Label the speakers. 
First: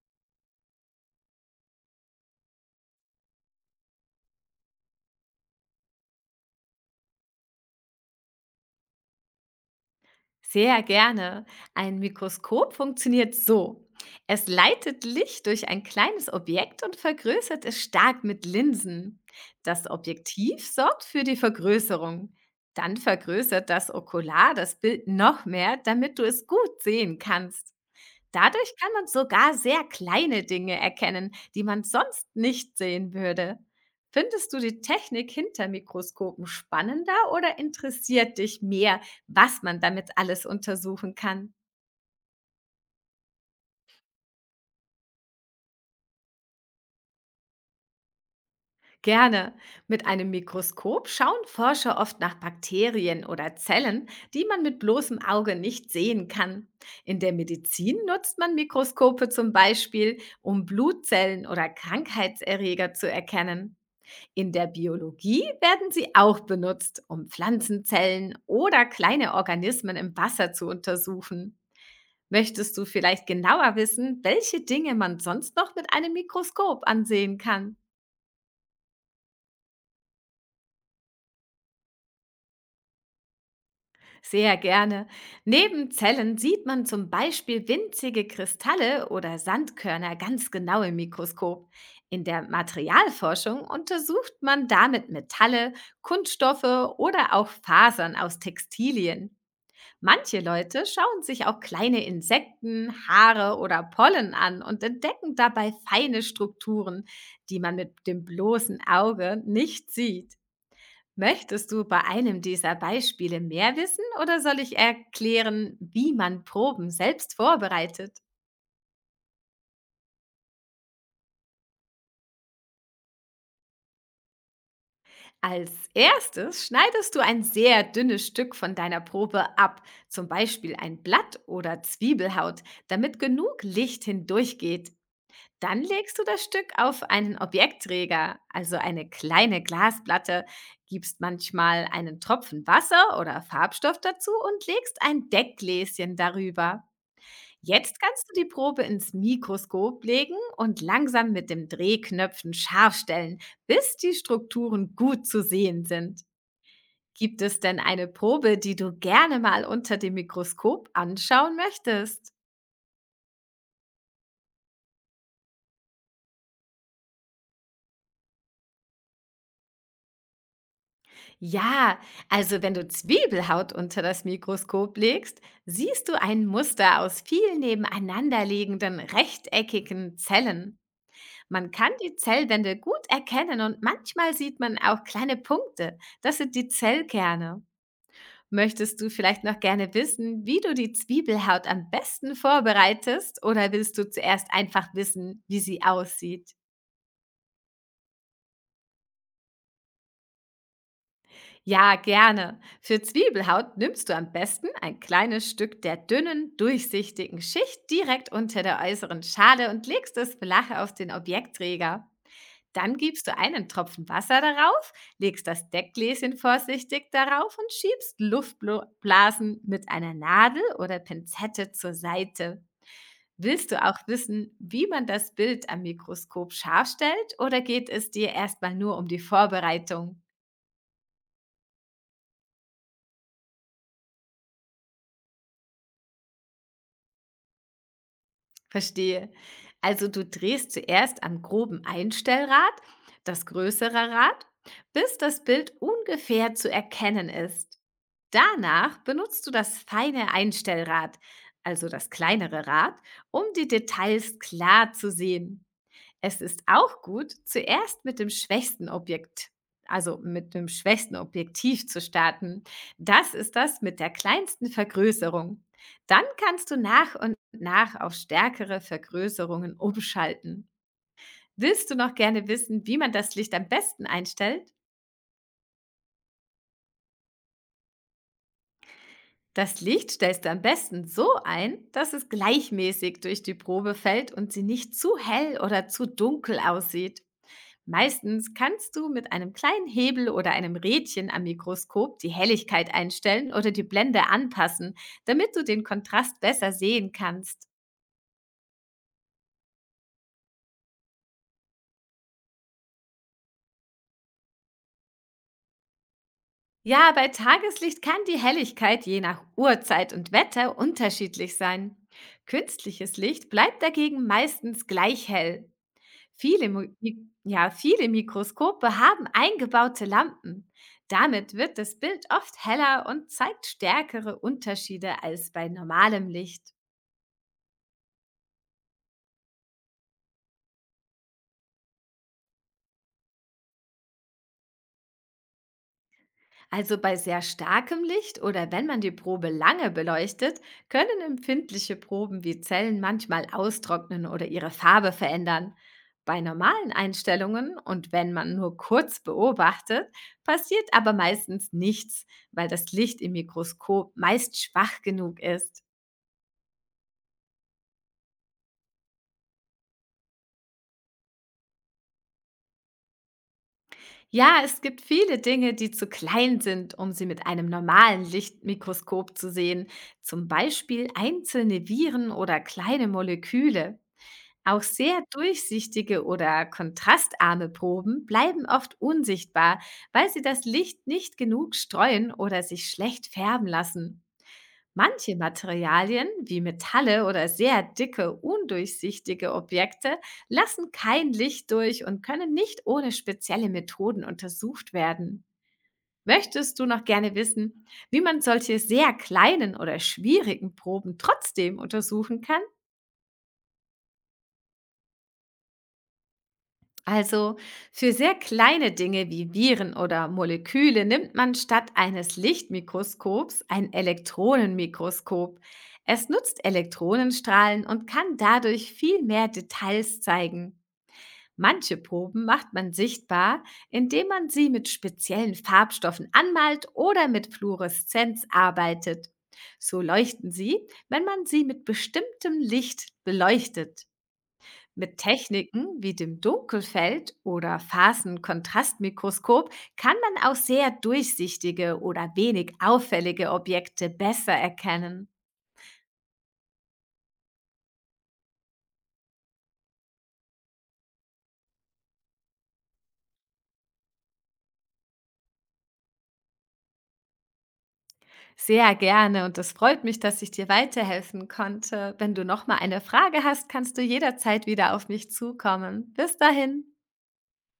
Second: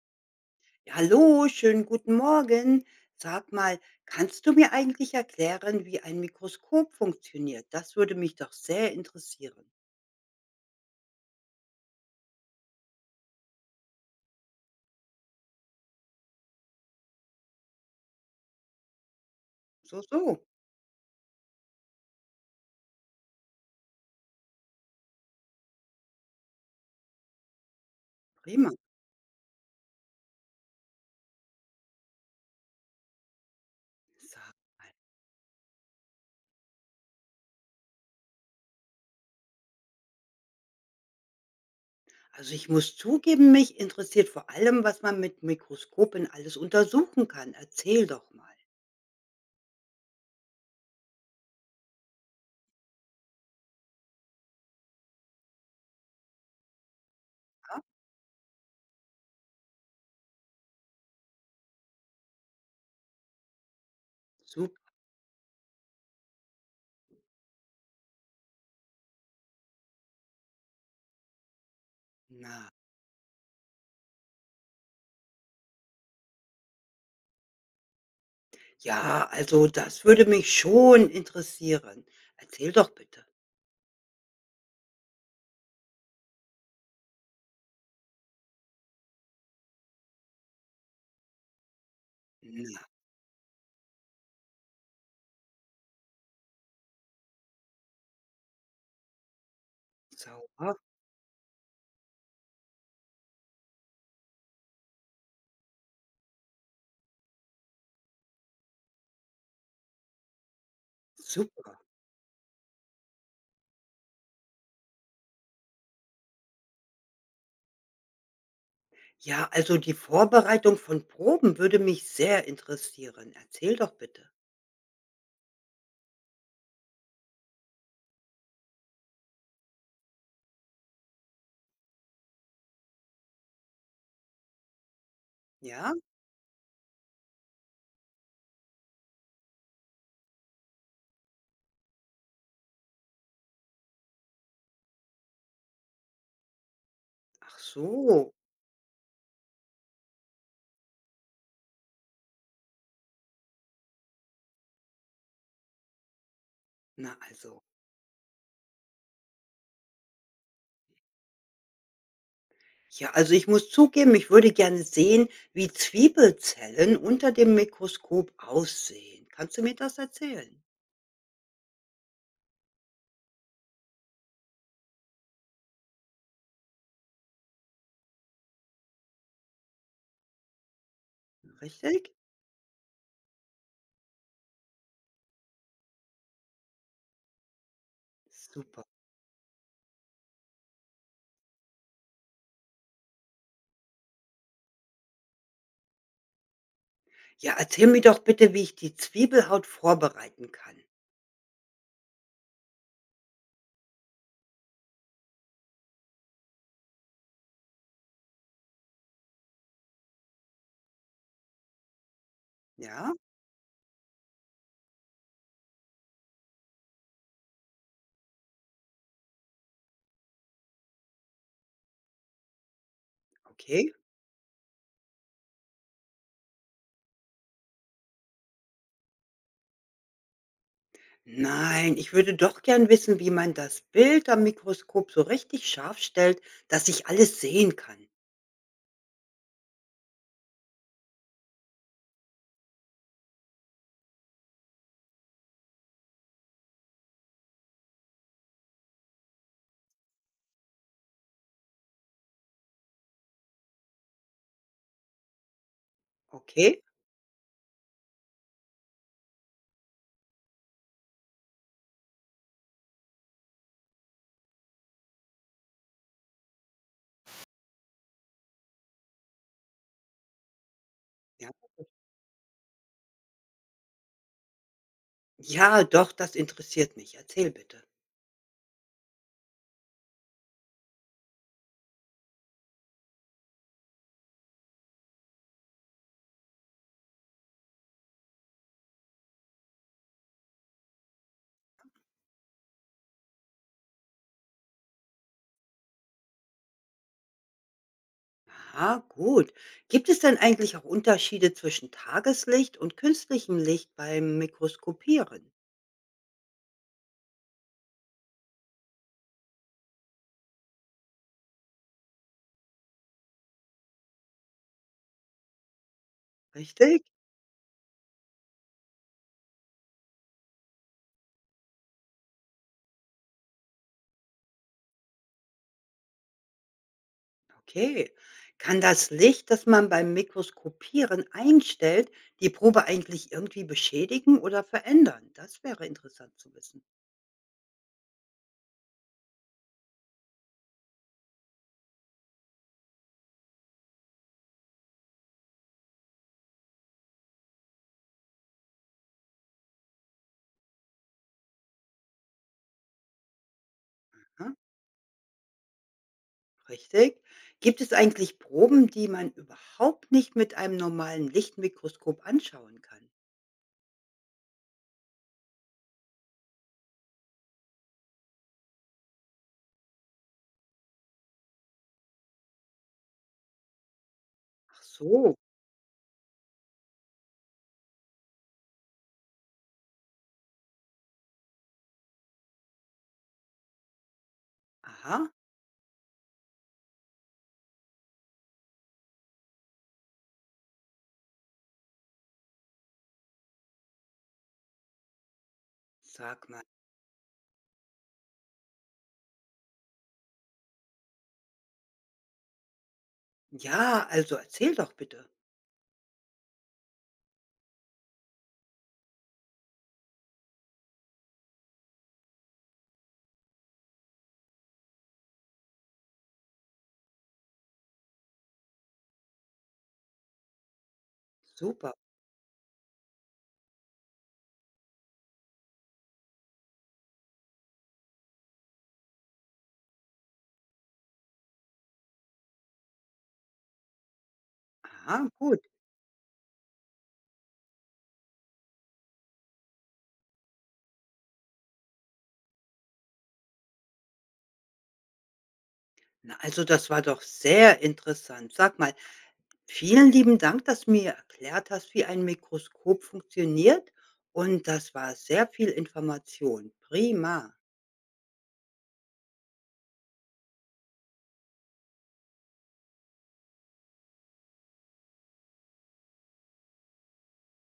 Speaker 1: Ja, hallo, schönen guten Morgen. Sag mal, kannst du mir eigentlich erklären, wie ein Mikroskop funktioniert? Das würde mich doch sehr interessieren.
Speaker 2: Sehr gerne. Ein Mikroskop funktioniert so. Es leitet Licht durch ein kleines Objekt und vergrößert es stark mit Linsen. Das
Speaker 1: So, so,
Speaker 2: Objektiv sorgt für die Vergrößerung. Dann vergrößert das Okular das Bild noch mehr, damit du es gut sehen kannst.
Speaker 1: prima.
Speaker 2: Dadurch kann man sogar sehr kleine Dinge erkennen, die man sonst nicht sehen würde. Findest
Speaker 1: Sa-
Speaker 2: du die Technik hinter Mikroskopen spannender oder interessiert dich mehr, was man damit alles untersuchen kann?
Speaker 1: Also ich muss zugeben, mich interessiert vor allem, was man mit Mikroskopen alles untersuchen kann. Erzähl doch mal.
Speaker 2: Gerne. Mit einem Mikroskop schauen Forscher oft nach Bakterien oder Zellen, die man mit bloßem Auge nicht sehen kann. In der
Speaker 1: Ja?
Speaker 2: Medizin nutzt man Mikroskope zum Beispiel, um Blutzellen oder Krankheitserreger zu erkennen. In der
Speaker 1: Super.
Speaker 2: Biologie werden sie auch benutzt, um Pflanzenzellen oder kleine Organismen im Wasser zu untersuchen.
Speaker 1: Na,
Speaker 2: Möchtest du vielleicht genauer wissen, welche Dinge man sonst noch mit einem Mikroskop ansehen kann?
Speaker 1: ja, also das würde mich schon interessieren. Erzähl doch bitte.
Speaker 2: Sehr gerne. Neben Zellen sieht man zum Beispiel winzige Kristalle oder Sandkörner ganz genau im Mikroskop. In der
Speaker 1: Na,
Speaker 2: Materialforschung untersucht man damit Metalle, Kunststoffe oder auch Fasern aus Textilien. Manche
Speaker 1: sauber.
Speaker 2: Leute schauen sich auch kleine Insekten, Haare oder Pollen an und entdecken dabei feine Strukturen, die man mit dem bloßen Auge nicht sieht. Möchtest
Speaker 1: Super.
Speaker 2: du bei einem dieser Beispiele mehr wissen oder soll ich erklären, wie man Proben selbst vorbereitet?
Speaker 1: Ja, also die Vorbereitung von Proben würde mich sehr interessieren. Erzähl doch bitte.
Speaker 2: Als erstes schneidest du ein sehr dünnes Stück von deiner Probe ab, zum Beispiel ein Blatt oder Zwiebelhaut, damit genug Licht hindurchgeht. Dann
Speaker 1: Ja?
Speaker 2: legst du das Stück auf einen Objektträger, also eine kleine Glasplatte, gibst manchmal einen Tropfen Wasser oder Farbstoff dazu und legst ein Deckgläschen darüber.
Speaker 1: Ach
Speaker 2: Jetzt kannst
Speaker 1: so.
Speaker 2: du die Probe ins Mikroskop legen und langsam mit dem Drehknöpfen scharf stellen, bis die Strukturen gut zu sehen sind.
Speaker 1: Na
Speaker 2: Gibt es
Speaker 1: also.
Speaker 2: denn eine Probe, die du gerne mal unter dem Mikroskop anschauen möchtest?
Speaker 1: Ja, also ich muss zugeben, ich würde gerne sehen, wie Zwiebelzellen unter dem Mikroskop aussehen. Kannst du mir das erzählen?
Speaker 2: Ja, also wenn du Zwiebelhaut unter das Mikroskop legst, siehst du ein Muster aus vielen nebeneinanderliegenden rechteckigen Zellen. Man kann die
Speaker 1: Richtig?
Speaker 2: Zellwände gut erkennen und manchmal sieht man auch kleine Punkte. Das sind die Zellkerne.
Speaker 1: Super.
Speaker 2: Möchtest du vielleicht noch gerne wissen, wie du die Zwiebelhaut am besten vorbereitest oder willst du zuerst einfach wissen, wie sie aussieht?
Speaker 1: Ja, erzähl mir doch bitte, wie ich die Zwiebelhaut vorbereiten kann.
Speaker 2: Ja, gerne. Für Zwiebelhaut nimmst du am besten ein kleines Stück der dünnen, durchsichtigen Schicht direkt unter der äußeren Schale und legst es flach auf den Objektträger. Dann
Speaker 1: Ja?
Speaker 2: gibst du einen Tropfen Wasser darauf, legst das Deckgläschen vorsichtig darauf und schiebst Luftblasen mit einer Nadel oder Pinzette zur Seite. Willst du
Speaker 1: Okay.
Speaker 2: auch wissen, wie man das Bild am Mikroskop scharf stellt oder geht es dir erstmal nur um die Vorbereitung?
Speaker 1: Nein, ich würde doch gern wissen, wie man das Bild am Mikroskop so richtig scharf stellt, dass ich alles sehen kann.
Speaker 2: Verstehe. Also du drehst zuerst am groben Einstellrad, das größere Rad, bis das Bild ungefähr zu erkennen ist. Danach benutzt du das feine Einstellrad, also das kleinere Rad, um die Details klar zu sehen. Es ist
Speaker 1: Okay,
Speaker 2: auch gut, zuerst mit dem schwächsten Objekt, also mit dem schwächsten Objektiv zu starten. Das ist das mit der kleinsten Vergrößerung. Dann kannst du nach und nach auf stärkere Vergrößerungen umschalten.
Speaker 1: ja.
Speaker 2: Willst du noch gerne wissen, wie man das Licht am besten einstellt?
Speaker 1: Ja, doch, das interessiert mich. Erzähl bitte.
Speaker 2: Das Licht stellst du am besten so ein, dass es gleichmäßig durch die Probe fällt und sie nicht zu hell oder zu dunkel aussieht. Meistens kannst du mit einem kleinen Hebel oder einem Rädchen am Mikroskop die Helligkeit einstellen oder die Blende anpassen, damit du den Kontrast besser sehen kannst.
Speaker 1: Aha, gut. Gibt es denn eigentlich auch Unterschiede zwischen Tageslicht und künstlichem Licht beim Mikroskopieren?
Speaker 2: Ja, bei Tageslicht kann die Helligkeit je nach Uhrzeit und Wetter unterschiedlich sein. Künstliches Licht bleibt dagegen meistens gleich hell. Viele,
Speaker 1: Richtig?
Speaker 2: Ja, viele Mikroskope haben eingebaute Lampen. Damit wird das Bild oft heller und zeigt stärkere Unterschiede als bei normalem Licht.
Speaker 1: Okay. Kann das Licht, das man beim Mikroskopieren einstellt, die Probe eigentlich irgendwie beschädigen oder verändern? Das wäre interessant zu wissen.
Speaker 2: Also bei sehr starkem Licht oder wenn man die Probe lange beleuchtet, können empfindliche Proben wie Zellen manchmal austrocknen oder ihre Farbe verändern. Bei normalen Einstellungen und wenn man nur kurz beobachtet, passiert aber meistens nichts, weil das Licht im Mikroskop
Speaker 1: Ja,
Speaker 2: meist schwach genug ist.
Speaker 1: richtig. Gibt es eigentlich Proben, die man überhaupt nicht mit einem normalen Lichtmikroskop anschauen kann?
Speaker 2: Ja, es gibt viele Dinge, die zu klein sind, um sie mit einem normalen Lichtmikroskop zu sehen, zum Beispiel einzelne Viren oder kleine Moleküle. Auch
Speaker 1: Ach
Speaker 2: sehr
Speaker 1: so.
Speaker 2: durchsichtige oder kontrastarme Proben bleiben oft unsichtbar, weil sie das Licht nicht genug streuen oder sich schlecht färben lassen.
Speaker 1: Aha,
Speaker 2: Manche Materialien, wie Metalle oder sehr dicke, undurchsichtige Objekte, lassen kein Licht durch und können nicht ohne spezielle Methoden untersucht werden.
Speaker 1: sag mal.
Speaker 2: Möchtest du noch gerne wissen, wie man solche sehr kleinen oder schwierigen Proben trotzdem untersuchen kann?
Speaker 1: Ja, also erzähl doch bitte.
Speaker 2: Also für sehr kleine Dinge wie Viren oder Moleküle nimmt man statt eines Lichtmikroskops ein Elektronenmikroskop. Es nutzt Elektronenstrahlen und kann dadurch viel mehr Details zeigen.
Speaker 1: Super.
Speaker 2: Manche Proben macht man sichtbar, indem man sie mit speziellen Farbstoffen anmalt oder mit Fluoreszenz arbeitet. So leuchten sie, wenn man sie mit bestimmtem Licht beleuchtet. Mit
Speaker 1: Aha, gut.
Speaker 2: Techniken wie dem Dunkelfeld oder Phasenkontrastmikroskop kann man auch sehr durchsichtige oder wenig auffällige Objekte besser erkennen.
Speaker 1: Na, also das war doch sehr interessant. Sag mal, vielen lieben Dank, dass du mir erklärt hast, wie ein Mikroskop funktioniert. Und das war sehr viel Information. Prima.
Speaker 2: Sehr gerne und es freut mich, dass ich dir weiterhelfen konnte. Wenn du noch mal eine Frage hast, kannst du jederzeit wieder auf mich zukommen. Bis dahin.